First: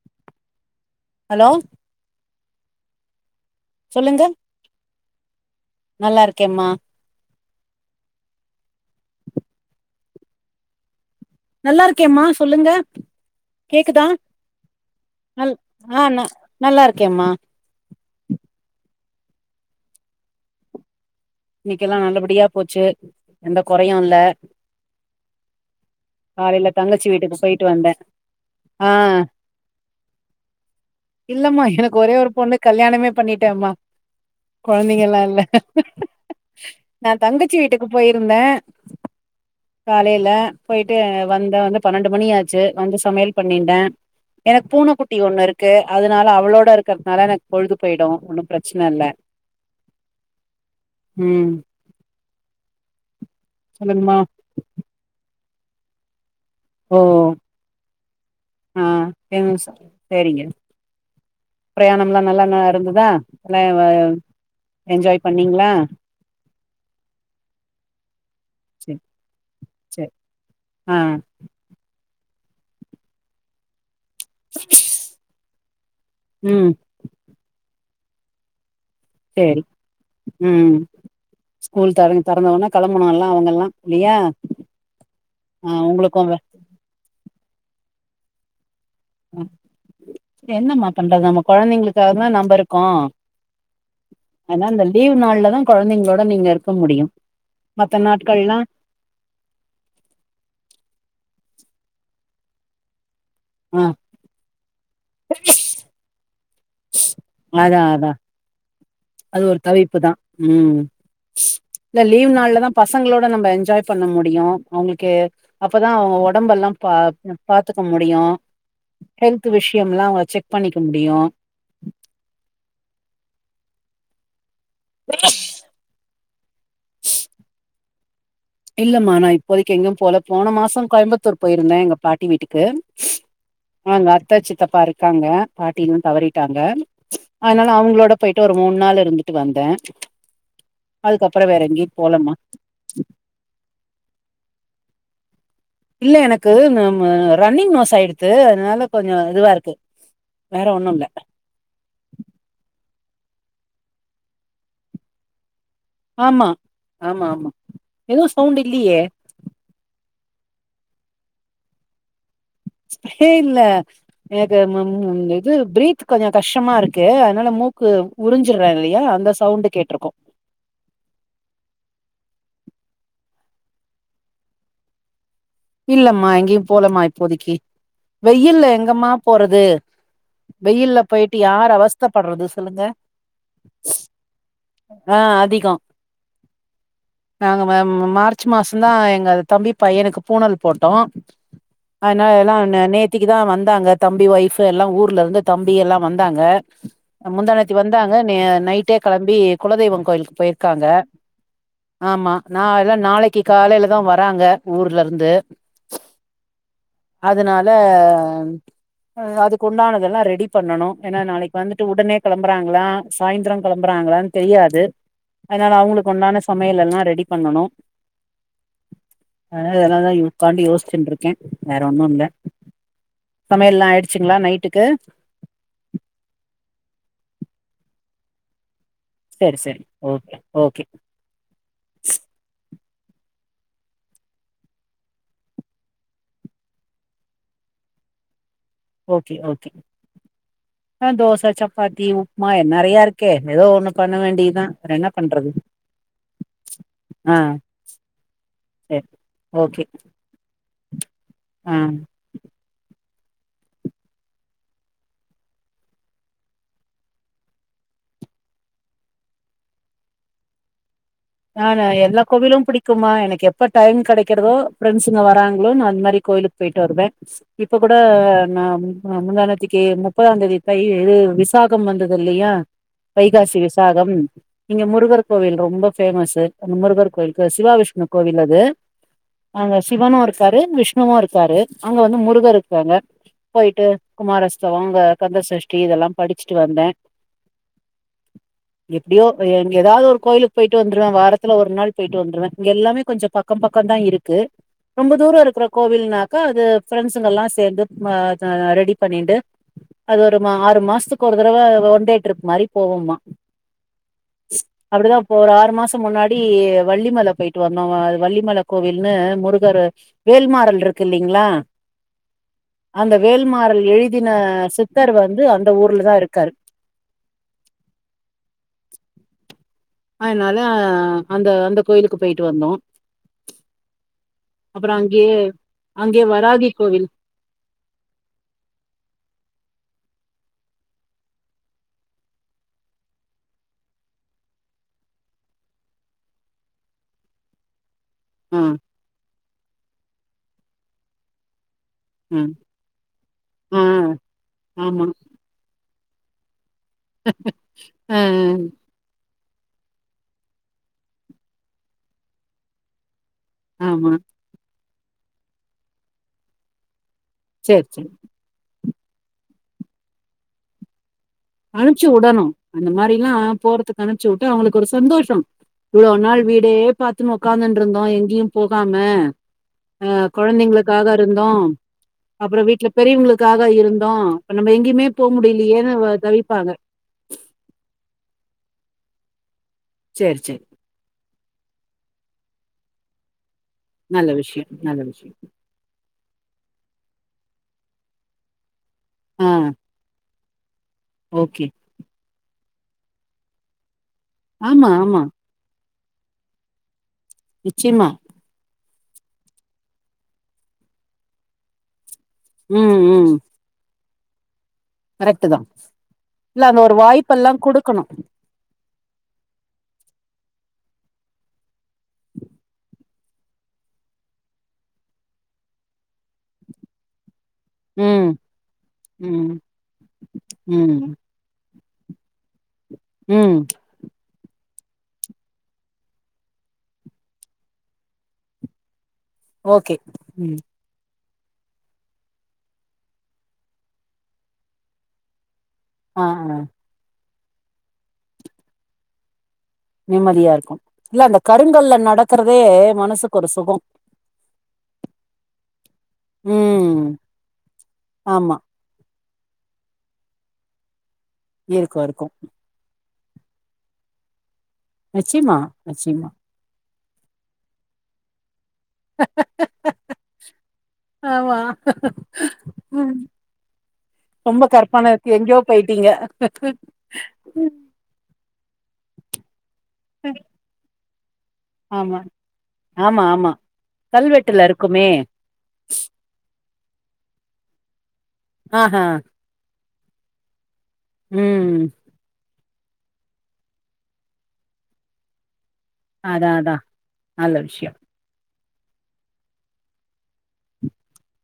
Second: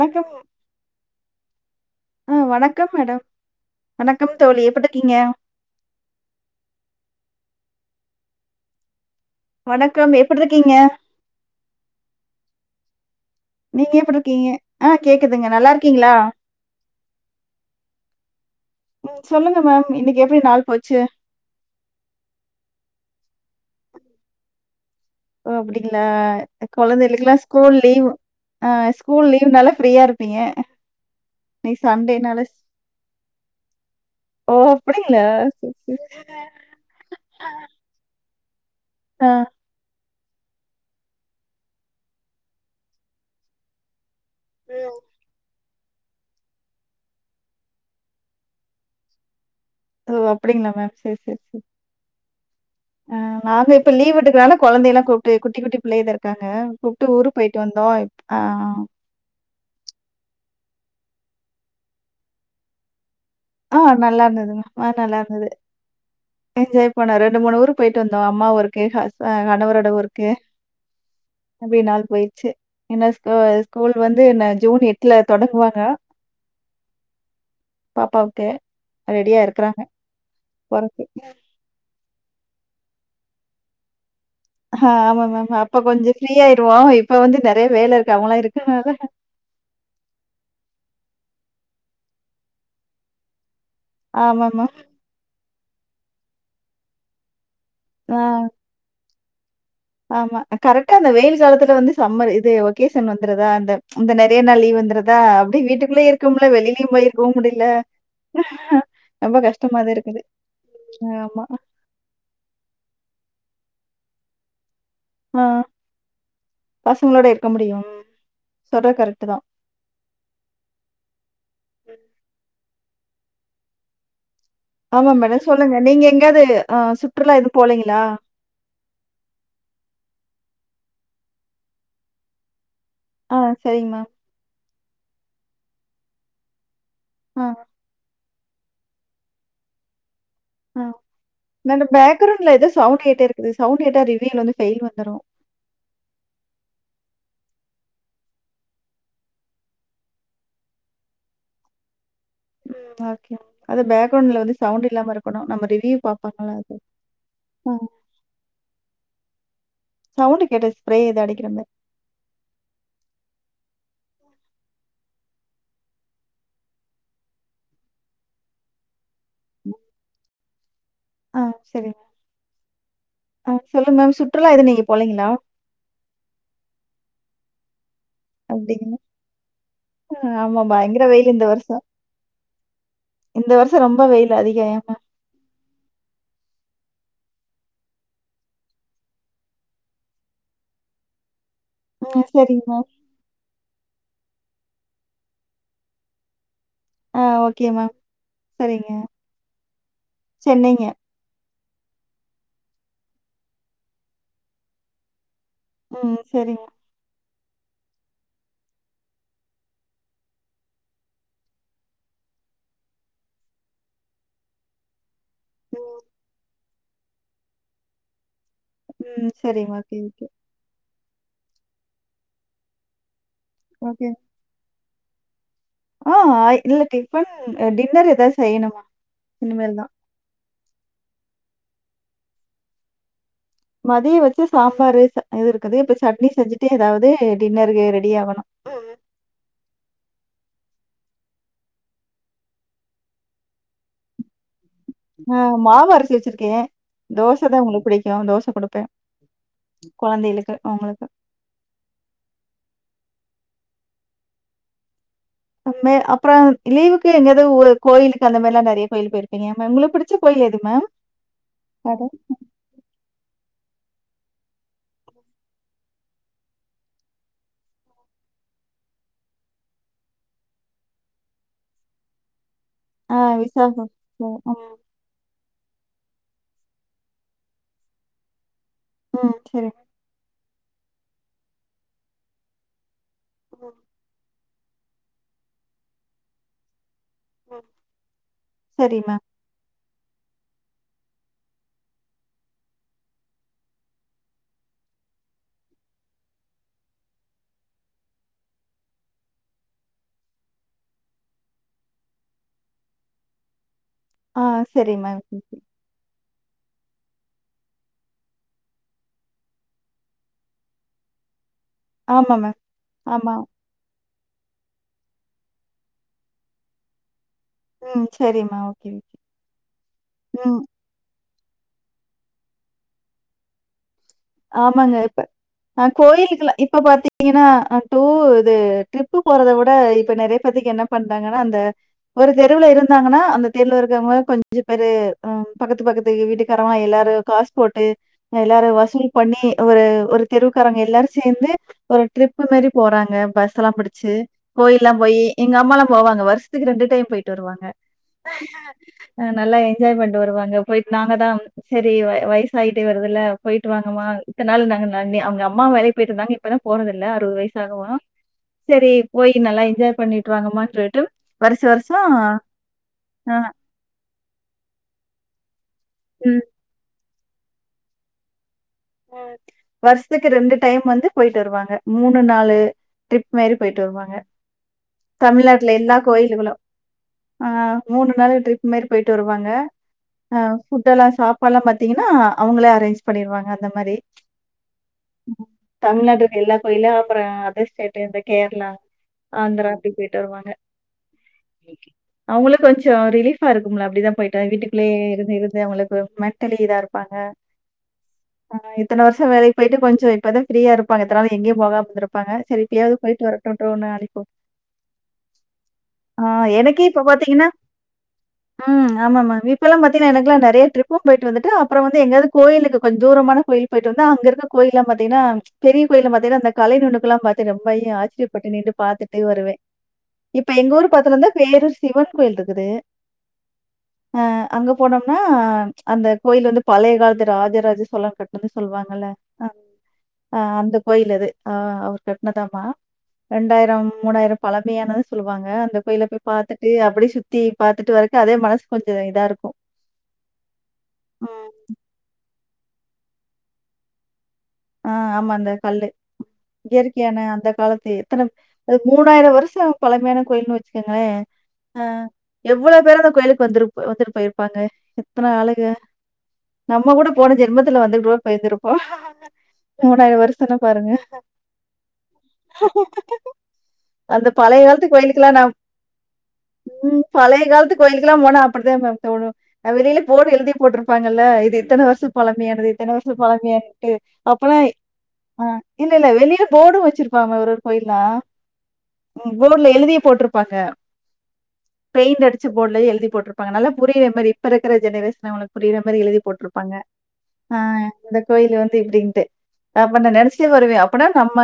வணக்கம் ஹலோ ஆஹ வணக்கம் மேடம் சொல்லுங்க வணக்கம் தோழி எப்புடு இக்கீங்க நல்லா இருக்கேம்மா வணக்கம் எப்டிருக்கீங்க நல்லா இருக்கேம்மா சொல்லுங்க நீங்க கேக்குதா எப்டிருக்கீங்க? ஆ கேக்குதுங்க நல் ஆஹ் நல்லாருக்கீங்களா? ந நல்லா இருக்கேன்ம்மா உம் சொல்லுங்க மேம் இன்னைக்கு எப்படி நாள் போச்சு இன்னைக்கு எல்லாம் நல்லபடியா போச்சு எந்த குறையும் இல்ல ஓ அப்புடிங்களா காலைல தங்கச்சி கொழந்தைளுக்கு எல்லாம் வீட்டுக்கு போயிட்டு ஸ்கூல் வந்தே லீவு ஆ ஆஹ் ஸ்கூல் லீவ்னால ஃப்ரீயா இருப்பீங்க இல்லம்மா இன்னைக்கு எனக்கு ஒரே ஒரு சண்டேனால பொண்ணு ஸ் கல்யாணமே பண்ணிட்டேமா ஓ கொழந்தைங்க அப்டிங்களா எல்லாம் இல்ல சரி சரி நான் தங்கச்சி வீட்டுக்கு போயிருந்தேன் ஆஹ் காலையில போயிட்டு வந்த வந்து பன்னெண்டு மணியாச்சு வந்து சமையல் பண்ணிட்டேன் எனக்கு பூனைக்குட்டி ஒண்ணு இருக் கு அதனால அவளோட இருக்கிறதுனால எனக்கு பொழுது போயிடும் ஒன்னும் பிரச்சன இல்ல ஓ அப்படிங்களங்களா மேம் செரி செரி ம் செரி ஆஹ் நாங்க இப்ப சொல்லுங்கமா லீவ் எட்டுக்கனால கொழந்தை எல்லாம் கூப்பிட்டு குட்டி குட்டி பிள்ளைதா இருக்காங்க கூப்ட்டு ஊருக்கு போயிட்டு வந்தோம் ஆஹ் என்ன சொல் சேரிங்க பிரயாணம் எல்லாம் நல்லா நா இருந்ததா ஆ அதல்லா நல்லா இருந்ததுங்க. ஆ நல்லா என்ஜாய் இருந்தது. பண்ணீங்களா என்ஜாய் பண்ணோம் ரெண்டு மூணு ஊரு போயிட்டு வந்தோம் அம்மா ஊருக்கு செரி ஹஸ்ப கணவரோட செரி ஊருக்கு ஆ அப்டியே நாள் போயிருச்சு என்ன ஒ ஸ்கூல் வந்து என்ன ஜூன் எட்டுல தொடங்குவாங்க ம் பாப்பாவுக்கு ரெடியா சேரி இருக்கறாங்க ம் போறக்கு ஸ்கூல் தொறந் தொறந்வுடனே கிளம்பனு எல்லாம் அவங்க எல்லாம் இல்லையா ஆஹ் ஆமா மேம் ஆ அப்ப கொஞ்சம் உங்களுக்கு வ ஃப்ரீயாயிருவோம் இப்ப வந்து நெறைய வேலை இருக்கு அவங்கெல்லாம் இருக்கனால என்னமா பண்றது நம்ம கொழந்தைங்களுக்காக தான் நம்ம இருக்கோம் ஆமா ஆனா மேம். அந்த லீவ் நாள்லதான் கொழந்தைங்களோட நீங்க இருக்க முடியும் மத்த ஆ நாட்கள்னா ஆமா கரெக்டா அந்த வெயில் காலத்துல வந்து சம்மர் இது ஒகேஷன் வந்து தா அந்த ஆ இந்த நெறைய நாள் லீ வந்துருதா அப்படி வீட்டுக்குள்ளே இருக்கமுடில வெளிலிய போயிரு போ முடியல அதா அதா ரொம்ப அது ஒரு கஷ்டமா தான் தவிர்ப்புதான் இருக்குது. உம் ஆமா. இந்த லீவ் நாள்லதான் பசங்களோட நம்ம என்ஜாய் பண்ண முடியும் அவங்களுக்கை ஆ. அப்பதான் அவங்க உடம்ப எல்லாம் பா பசங்களோட இருக்க பாத்துக்க முடியும் சொல்றது கரெக்ட் தான். ஹெல்த் விஷயம்ல்லாம் அவ செக் பண்ணிக்க முடியும் ஆமா மேடம் சொல்லுங்க நீங்க எங்காவது அஹ் சுற்றுலா இது போலீங்களா இல்லம்மா நா இப்போதைக்கு எங்கு போல போன மாசோ கோயம்புத்தூர் போயிருந்தேன் எங்க பாட்டி வீட்டுக்கு ஆ சரிங்க மேம். ஆங்க அத்தச்சித்தப்பா இருக்காங்க பாட்டிலா தவறிட்டாங்க ஆ, அதனால அவங்களோட போயிட்டு ஒரு மூணு நாள் இருந்துட்டு வந்தேன் ஆஹ் ந பேக்ரெவுண்ட்ல ஏதோ சவுண்ட் கேட்டே இருக்குது சவுண்ட் ஏட்டா ரிவியூல வந்து ஃபெயில் வந்துரும் இல்ல எனக்கு ரன்னிங் நோஸ் ஆயிடுத்து அதனால கொஞ்சம் இதுவா இருக்கு வேற ஒண்ணு இல்ல ஓகே பேக்ரெவுண்ட்ல வந்து சவுண்ட் இல்லாம இருக்கணும் நம்ம ரிவியூ ஆமா ஆமா ஆமா எதுவு சவுண்ட்டு இல்லியே சவுண்டு கேட்டது ஸ்ப்ரே எது அடிக்கிறமாரி ஸ்ப்ரே இல்ல எனக்கு [unintelligible] இது ப்ரீத் கொஞ்சோ கஷ்டமா இருக்கு அதுனால மூக்கு உறுஞ்சுறே இல்லயா அந்த சவுண்டு கேட்ருக்கு ஆ சரி ஆ சொல்லுங்க மேம் சுற்றுலா எது நீங்க போலைங்களா இல்லம்மா எங்கயு போலமா இப்போதிக்கி வெயில்ல அப்டிங்களா? எங்கம்மா போறது ஆமா வெயில்ல பயங்கர வெயில் போய்ட்டு இந்த யார் வருஷம். அவஸ்தப்பட்றது சொல்லுங்க இந்த வருஷோ ரொம்ப வெயில் அதிகோ ஏ மேம் ஆ அதிகோ நாங்க ம மார்ச் மாசோதா எங்க தம்பி பையனுக்கு பூனல் போட்டோ ம் அதுனால எல்லா சரிங்க நே மேம். நேத்திக்கிதா வந்தாங்க தம்பி ஒய்ஃப்பு எல்லா ஊர்ல இருந்து தம்பி எல்லா வந்தாங்க ஆ ஓகே முந்தாநேத்தி மேம். வந்தாங்க ந சரிங்க. நைட்டே கெளம்பி குலதெய்வோ கோயிலுக்கு சென்னைங்க. போய்ருக்காங்க ஆமா நா இல்ல நாளக்கி காலேலதா வராங்க ஊர்ல இருந்து ம் சரிங்க அதுனால அ அதுக்கு உண்டானதல்லா ரெடி பண்ணனு ஏன்னா நாளக்கி வந்துட்டு உடனே கெளம்புறாங்களா சாய்ந்தரோ கெளம்புறாங் ங்களானு தெரியாது ம். அதுனால அவுங்களுக்கு உண்டான சமயல் எல்லா ரெடி பண்ணனு ம் சரிங் மேம் அ அதா யுக்காண்டு யோஸ்சின்ட்டு இருக்கே வேற ஒன்னு இல்ல சமையல்லா ஓகே. ஆய்டுச்சுங்ளா நைட்டுக்கு ஆ ஆய் இல்ல டிஃபன் டின்னர் ஏதாது செய்யணுமா சரி இனிமேல் சரி தான். ஓகே ஓகே மதியோ வச்ச சாம்பாரு ச இது இருக்குது இப்ப சட்னி செஞ்சுட்டு ஏதாவது டின்னருக்கு ரெடி ஆகணு ஓகே ஓகே அ தோச சப்பாத்தி உப்மா என் நெறையா இருக்கே ஏதோ ஒண்ணு பண்ண வேண்டிதா ஆ மாவு அரச்சு வச்சுருக்கே ஆ தோசதா இவுங்களுக் புடிக்கு தோச குடுப்பே சரி ஓகே கொழந்தைகளுக்கு அவுங்களுக்கு உ [unintelligible] ம் மே அப்பறோ லீவுக்கு எங்கயாது ஊ கோயிலுக்கு அந்த மாரில்லா நெறைய கோயில் போயிருப்பீங்க ஏ மேம் ஒங்களுக்கு புடிச்ச கோயி எது மேம் யாரு கடை. எல்லா கோவிலு புடிக்குமா எனக்கு எப் எப்ப டைம் கெடைக்கறதோ ஃப்ரண்ட்ஸ்ஸுக வராங்ளோ நா அந்த மாரி கோயிலுக்கு போய்ட்டு வருவே இப்ப கூட அம் அம் முந்தாநேத்திக்கி முப்பதாந் தேதி தை இது விசாகம் வந்தது இல்லயா ஆ வைகாசி விசாகம் ம், ம், இங்க முருகர் கோவில் ரொம்ப பேமஸ்சு அந்த முருகர் கோயிலுக்கு சிவா விஷ்ணு கோவில் அது ம். சரி. அங்க சிவனு இரு இருக்காரு விஷ்ணுவு இருக்காரு அங்க வந்து முருகர் இருக்காங்க ம், போய்ட்டு குமார சவங்க கந்தசஷ்டி இதல்லா படிச்சுட்டு வந்தே ம். சரி மேம். எப்டியோ எங்க எதாது ஒரு கோயிலுக் போய்ட்டு வந்துருவே வாரத்துல ஒரு நாள் போய்ட்டு வந்துருவே இங்க எல்லாமே கொஞ்சோ பக்கம் பக்கம் தா இருக்கு ரொம்ப தூரோ இருக்குற கோவில்னாக்கா அது ஃப்ரெண்ட்ஸுங்கல்லா சேந்து ம த ரெடி பண்ணின்டு அது ஒரு மா ஆறு மாசத்துக்கு ஒரு தடவ ஒன் டே ட்ரிப் மாரி போவோமா ஆ செரி அப்டிதா மேம் இப்போ ஒரு ஆறு மாசம் மு முன்னாடி வள்ளிமல போய்ட்டு வந்தோ வ அது வள்ளிமல கோவில்னு முருகரு வேல்மாறல்ருக்கு ஆமா மேம். [unintelligible] அந்த ஆமா. வேல்மாறல் எழு தின சித்தர் வந்து அந்த ஊர்லதா இருக்காரு ம் சரிம்மா ஓகே ஓகே அதுனால ம். அந்த அந்த கோயிலுக்கு போய்ட்டு வந்தோ அப்புறோ ஆமாங்க இப்ப அங்கேயே அ அங்கேயே கோயிலுக்குல்லா வராகி இப்ப கோவில் பாத்தீங்கன்னா டூ இது ட்ரிப்பு போறத வி இப்ப இப்ப நெறைய பேத்துக்கு என்ன பண்றாங்கனா அந்த ஒரு தெருவுல இருந்தாங்கனா அந்த தெருவுல இருக்குறவங்க கொஞ்ச பெரு ம் பக்கத்து பக்கத்து வீட்டுக்காரவங்க எல்லாரு காஸ் போட்டு ஆ எல்லாரு வசூல் பண்ணி ஒரு ஒரு தெருவுகாரங்க எல்லாரு சேந்து ஒரு ஆ ட்ரிப்பு மாரி போறாங்க பஸ்லா ஆ புடிச்சி கோயில்லா ஆமா போயி எங்க அம்மாலா போவாங்க வருச துக்கு ரெண்டு டைம் பொய்ட்டு வருவாங்க ஆ நல்லா என்ஜாய் பண்ட்டு வருவாங்க பொயிட்டு நாங்க தா செரி வய வயசாயிட்டே வருதுல்ல பொயிட் ஆமா இத்தநாள் நாங்க நா நி அவங்க அம்மா வேலைக்கு பொய்ட்ருந்தாங்க இப்பதா போறதே இல்ல அறுவது வயசு சேரி ஆகவு சேரி செரி போய் நல்லா என்ஜாய் பண்ணிட்டு வாங்கமானு சொல்ட்டு அனுப்ச்சிவுடனு அந்த மாரிலா போறத்துக்கு அனுப்ச்சுட்டா அவுங்ளுக்கு ஒரு சந்தோஷோ இவ்ளோ நாள் ம். வீடே பாத்துன்னு ஒக்காந்ட்ருந்தோ எங்யு போகாம ஆ வருஷத்துக்கு டைம் வந்து கொழந்தைங்களுக்காக போயிட்டு இருந்தோ வருவாங்க. அப்றோ வீட்ல ட்ரிப் பெரியவங்களுக்கா க மாரி போயிட்டு இருந்தோ வருவாங்க. இப்ப நம்ப எங்கிமே போ முடியலையேன்னு தவிப்பா ஆ மூனு நாளு ட்ரிப் மாரி பொய்ட்டு வருவாங்க சேரி ஆ சேரி ஃபுட் எல்லா சாப்பாட்லா பாத்தீங்கன்னா அவங்களே அரேஞ்ச் பண்ணிர்வாங்க அந்த மாரி நல்ல விஷயம் நல்ல விஷயம் தமிழ்நாடு எல்லா கோயிலு அப்றோ அதர் ஸ்டேட்டு இந்த கேர்ளா ஆ ஆந்ரா அப்டி பொய்ட்டு வருவாங்க ஓகே அவுங்ளு கொஞ்சோ ரிலீஃபா இருக்கும்லா அப்டிதா பொயிட்டா ஆமா வீட்டுக்குள்ளயே ஆமா இருந்து இருந்து அவுங்ளுக்கு மெட்டலி இதா இருப்பாங்க நிச்சயமா ஆ இத்தன வருஷோ வேலைக்கு பொய்ட்டு கொஞ்சோ இப்பதா ஃப்ரியா இருப்பாங்க இத்தன நாள் எங்கேயு போகாம இருந்துரு இருப்பாங்க சரி இப்பயாது பொய்ட்டு வரட்டுன்டு ஒன்னு அனிப்பு கரெக்ட்டு தா ஆ எனக்கே இப்ப பாத்தீங்கன்னா ம் ஆமாமா இப்பலா பாத்தீங்கன்னா எனக்கெல்லா நெறைய ட்ரிப் பொயிட்டு வந்துட்டே அப்றோ வந்து எங்கயாது கோயிலுக்கு கொஞ் தூரமான கோயில் பொய்ட்டு வந்தோ அங்க இருக்க கோயில்லா பாத்தீங்ன்னா பெரிய கோயில பாத்தீங்னா அந்த கலை நுனுக்குலா பாத் ரொம்பையு ம் ஆச்சரியப்பட்டு நின்னு பாத்துட்டே ம் வருவே இப்ப எங்க ஊரு ம் பக்துல இந்துதா பேரூர் சிவன் கோயிலிருக்குது ம் ஆ அங்க போனோம்னா அந்த கோயில் வந்து பழைய காலத்து ராஜராஜ சோழன் கட்நதுனு சொல்லுவாங்கல ஆ ஓகே ஆ ம் அந்த கோயிலது ஆ அவுர் கட்னதாமா ரெண்டாயிரம் மூனாயிரம் பழமையானது சொல்லுவாங்க அந்த கோயில ஆ போய் ஆ பாத்துட்டு அப்டியே சுத்தி பாத்தட்டு வரக்கே அதே மனசு கொஞ்சோ இதா இருக்கு நிம்மதியா இருக்கு இல்ல அந்த கருங்கல்ல நடக்றது மனசுக்கு ஒரு சுகம் ஆஹ் ஆமா அந்தக் கல்லு ம் இயற்கையான அந்த காலத்து எத்தன ஆமா மூனாயிர வருஷ [unintelligible] பழமையான கோயிலுனு வச்சுகங்க ஆ இருக்கும் இருக்கும் எவ்ளோ பேரு அந்த கோயிலுக்கு வந்துரு வந்துட்டு பொயிருப்பாங்க எத்தன நிச்சயமா ஆளுக நிச்சயமா நம்ப கூட போன ஜென்மத்துல வந்துகூட பொய்ந்திருப்போ மூனாயிரோ வருசனா பாருங்க ஆமா ம் அந்த பழைய ரொம்ப காலத்து கற்பனை கோயிலுக்குலா இருக்கு நா எங்கேயோ போயிட்டீங்க ம் பழைய காலத்து கோயிலுக்குலா போனா அப்டிதா மேம் தோனு வெளியில போனு எழுதி போட்ருப்பாங்கல எத்தன வருஷோ ஆமா பழமையானது இத்தன வருஷோ பழமையானட்டு வீட்டுல இருக்குமே போர்டு வச்சிருப்பாங்க ஒரு ஒரு கோயில்ல ஆஹா போர்ட்ல எழுதிய போட்ருப்பாங்க ம் பெயிண்ட் அடிச்சி போர்ட்லயே எழுதி போட்ருப்பாங்க நல்லா புரியிற மாரி இப்ப இருக்குற ஜெனரேஷன் அவுங்ளுக் புரிற மாரி எழுதி அதா போட்ருப்பாங்க அதா நல்ல ஆ விஷயோ இந்த கோயில் வந்து இப்டின் டு அப்ப நா நெனச்சிடே வருவே அப்பனா நம்ப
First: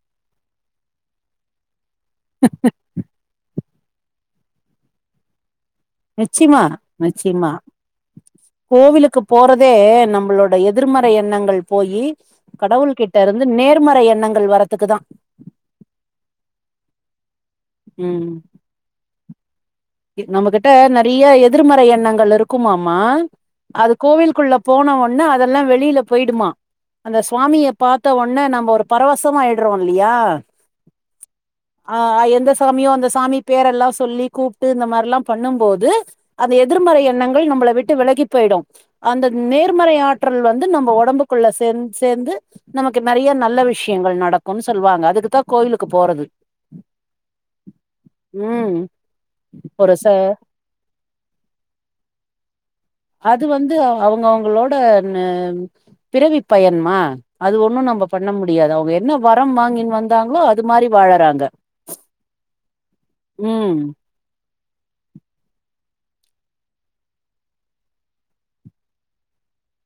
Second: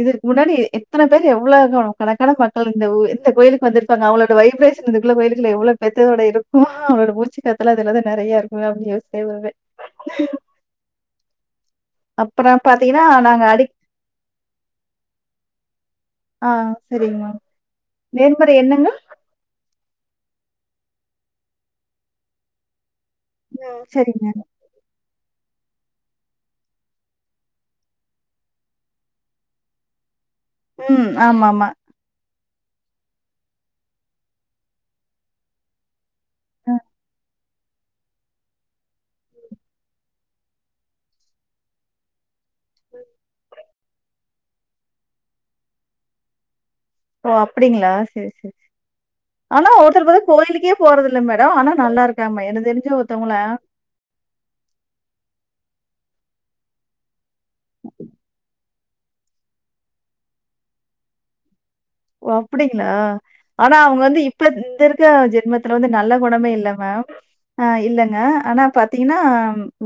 இதுக்கு முன்னாடி எத்தன பேர் எவ்ளோ [unintelligible] கணக்கான மக்கள் இந்த உ இந்த கோயிலுக்கு வந்துருப்பாங்க அவங்களோட வைப்ரேஷன் இதுக்குள்ள கோயிகுள்ள எவ்ளோ பேத்தோட இருக்கு நிச்சயமா அவங்களோட மூச்சி நிச்சயமா காத்தெல்லா அதுலதா நெறையா இருக்கு அப்டினு யோஷ்சிடே வருவே திருமறை எண்ணங்கள் போயி பார்த்தீங்கன்னா, கடவுள்கிட்ட நாங்க இருந்து அடிக் நேர்மறை எண்ணங்கள் வரதுக்குதா ஆ சரிங்க மேம் ம் நேர்மறை என்னங்க நம்மகிட்ட நறைய எதிர்மறை எண்ணங்கள் இருக்குமாம் மா ம். அது சரிங்க. கோவில்குள்ள போன ஒன்னே அதெல்லா வெளியில போயிடுமா அந்த சுவாமிய பாத்த ஒட்னே நம்ப ஒரு பரவசமா ஆயிட்றோ இல்லையா ம் ஆமாமா ஆ எந்த சாமியோ அந்த சாமி பேரெல்லா சொல்லி கூப்பிட்டு இந்த மாரில்லா பண்ணும் போது அந்த அ எதிர்மறை எண்ணங் கள் நம்மள விட்டு விலகி போயிடு அந்த நேர்மறை ஆற்றல் வந்து நம்ம ஒடம்புக்குள்ள சேந் சேந்து நமக்கு நெறைய நல்ல விஷயங்கள் நடக்கும்னு சொல்லுவாங்க அதுக்குத்தா கோயிலுக்கு போறது ஓ அப்டிங்களா சேரி சேரி ம் ஆனா ஒரு ச ஒருத்தர் பாத்தா கோயிலுக்கே போறது இல்ல மேடோ ஆனா நல்லா இருக்காங்மா என்னுது அது வந்து அவுங்கவுங்களோட ந ம் பிறவி பயன்மா அது ஒன்னு நம்போ பண்ண முடியாது அவுங்க என்ன வரம் வாங்கின்னு வந்தாங்களோ அது மா மாரி வாழறாங்க ஓ அப்டிங்களா ம் ஆனா அவுங்க வந்து இப் இப்ப இந்த இருக்க ஜென்மத்துல வந்து நல்ல குணமே இல்ல மேம் ஆ இல்லங்க ஆனா பாத்தீங்கன்னா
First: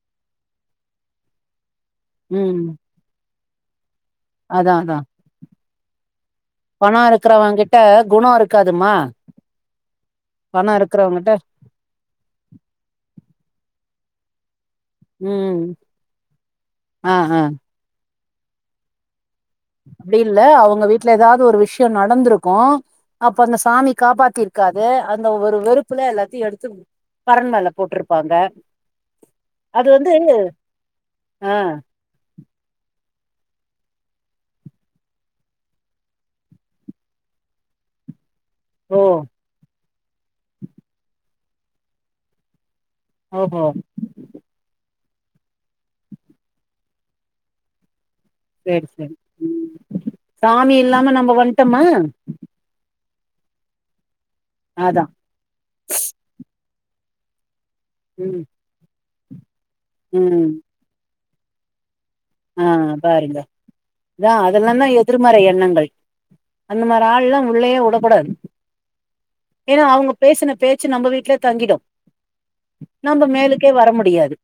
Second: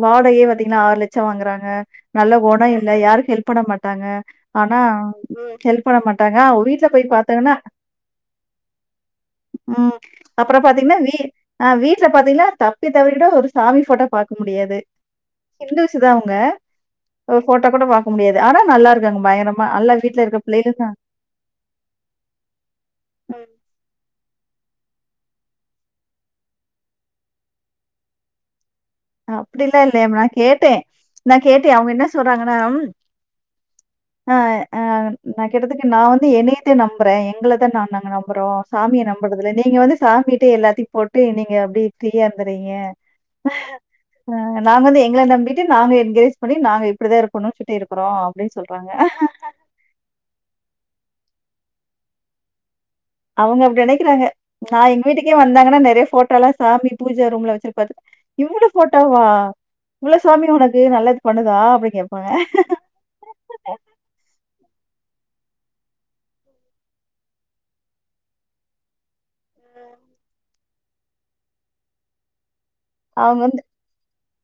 வாடகையே பாத்தீங்கன்னா ஆறு லட்சோ வாங்குறாங்க நல்ல ம் குணோ இல்ல யாருக்கு ஹெல்ப் பண்ண மாட்டாங்க அதா ஆனா அதா ம் ஹெல்ப் பண்ண மாட்டாங்க அவுங் வீட் பணோ இருக்குறவே கிட்ட குணோ இருக்காதுமா ம் அப்புறோ பணோ பாத்தீங்கன்னா வீ இருக்கிறவங்கிட்ட ஆ வீட்ல பாத்தீங்கன்னா தப்பி தவறி கூட ஒரு சாமி ஃபோட்டோ பாக்க முடியாது ம் இந்துஸ் தா அவுங்க ஆ ஒரு ஆ ஃபோட்டோ கூட பாக் க முடியாது ஆனா நல்லா இருக்காங்க பயங்கர அப்டி இல்ல அவுங்க வீட்டுல ஏதாவது ஒரு விஷயோ நடந்துருக்கோ அப்போ ம். அந்த சாமி காப்பாத் பாத்தி இருக்காது அந்த ஒரு வெறுப்புல எல்லாத்தையு எடுத்து பரன் மேல போட்டிருப்பாங்க அப்டில்லா இல்லையேமா நா கேட்டே நா ஆ கேட்டே அவுங்க என்ன சொல்றாங்கன்னா ம் ஆ ஆ நா கேட்டதுக்கு நா வந்து என்னையத்தா நம்புறே எங்களதா நா நாங்க நம்பு நம்பறோ ஓ சாமிய நம்புறதில்ல நீங்க வந்து சாமிட்ட எல்லாத்தையு போட்டு நீங்க அப்டி ஃப்ரீயா இருந்துட்றீங்க ஒ ஹோ ஆ நாங்க வந்து எங்கள நம்பிட்டு நாங்க என்கரேஜ் பண்ணி நாங்க இப்படிதா இருக்கணும்னு சொல்டு இருக்குறோம் சேரி சேரி ம் சாமி இல்லாம நம்போ வன்ட்டோமா அவுங்க அப்டி நெனைக்கிறாங்க நா எங்க அதா வீட்டுக்கே வந்தாங்கன்னா நெறைய ஃபோட்டோல்லா சாமி பூஜா ரூம்லா வெச்சிருக் பாத்து ம் இவ்ளோ ஃபோட்டோவா இவ்ளோ சாமி ம் உனக்கு நல்லது பண்ணுதா அப்டி கேப்பா ஆ பாருங்க அதான் அதெல்லா தா யோ எதிர்மறை எண்ணங்கள் அந்த மாரி ஆள்லா உள்ளயே விடக்க கூடாது ஏன்னா அவுங்க பேசின பேச்சி நம்ம வீட்லே தங்கிடு நம்ப அவங்க வந்து மேலுக்கே வர முடியாது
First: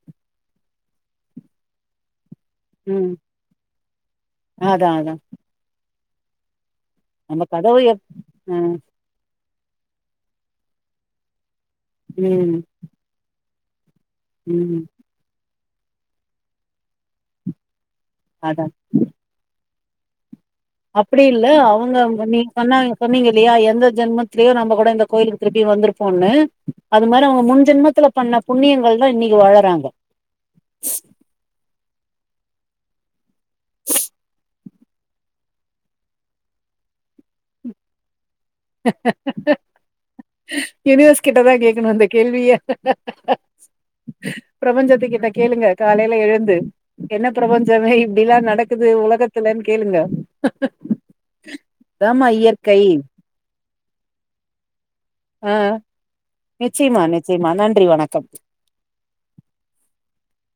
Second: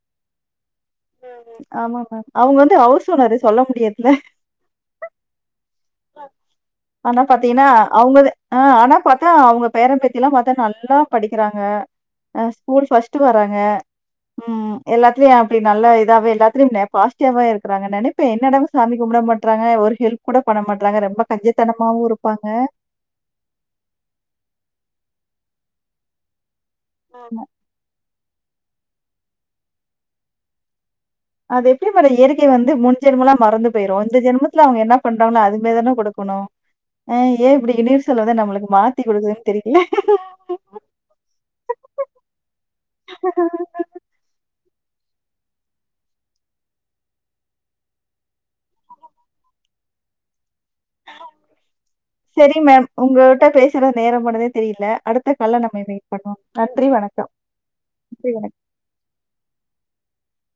ம் ம் ஆமா மேம் அவுங்க வந்து ஹவுஸ் ம் ஓனரு சொல்ல முடியாதில்ல அதா அதா ஆனா நம்ம பாத்தீங்கன்னா கதவு எப் அவுங்கதா ஆ ம் ஆனா பாத்தா அவுங்க பேரே பேத்தி எல்லா பாத்தா நல்லா படிக்கிறாங் க ஆ ம் ஸ்கூல் ஃபர்ஸ்ட் வராங்க ம் எல்லாத்துலாயு அப்பி நல்லா இதாவே எல்லாத்துலையு நே பாசிட்டிவாவே இருக்குறாங்க நெனைப்பே என்னடா அதா இவுங் சாமி கும்பிட மாட்டறாங்க ஒரு ஹெல்ப் கூட பண்ண மாட்றாங்க. அப்டி ரொம்ப இல்ல கஞ்சத்தனமாவும் அவுங்கவுங்க இருப்பாங்க. நீங்க சொன்னாங்க சொன்னீங்க இல்லையா எந்த ஜென்மத்திலேயோ நம்ம கூட இந்த கோயிலுக் திருப்பி வந்திருப்போன்னு அது மாரி அவுங்க ம். முன் ஜென்மத்துல பண்ண புண்ணியங்கள் தா இன்னைக்கி வாழறாங்க அது எப்டி மேடோ இயற்கை வந்து முன் ஜென்மம்லா மறந்து போயிரு இந்த ஜென்மத்துல அவுங்க என்னா பண்றாங்களோ அதுமாரி தானே குடுக்கோ கனு ஆ ஏ இப்படி யூனிவர்சல் வந்து நம்மளுக்கு மாத்தி குடுக்குதுன்னு தெரியலையே யூனிவர்ஸ் கிட்ட தா கேக்கணு இந்த கேள்விய பிரபஞ்சத்துக்கு கிட்ட கேளுங்க காலையில எழுந்து என்ன பிரபஞ்சமே இப்டிலா நடக்குது உலகத்துல கேளுங்க அதுதாமா இயற்கை உங்கிட்ட பேசுற நேரம் போனதே தெரியில அடுத்த ஆ கால்ல நம்ம மீட் பண்ணுவோம் நன்றி நிச்சயமா வணக்கம் நிச்சயமா நன்றி வணக்கம் [inaudible]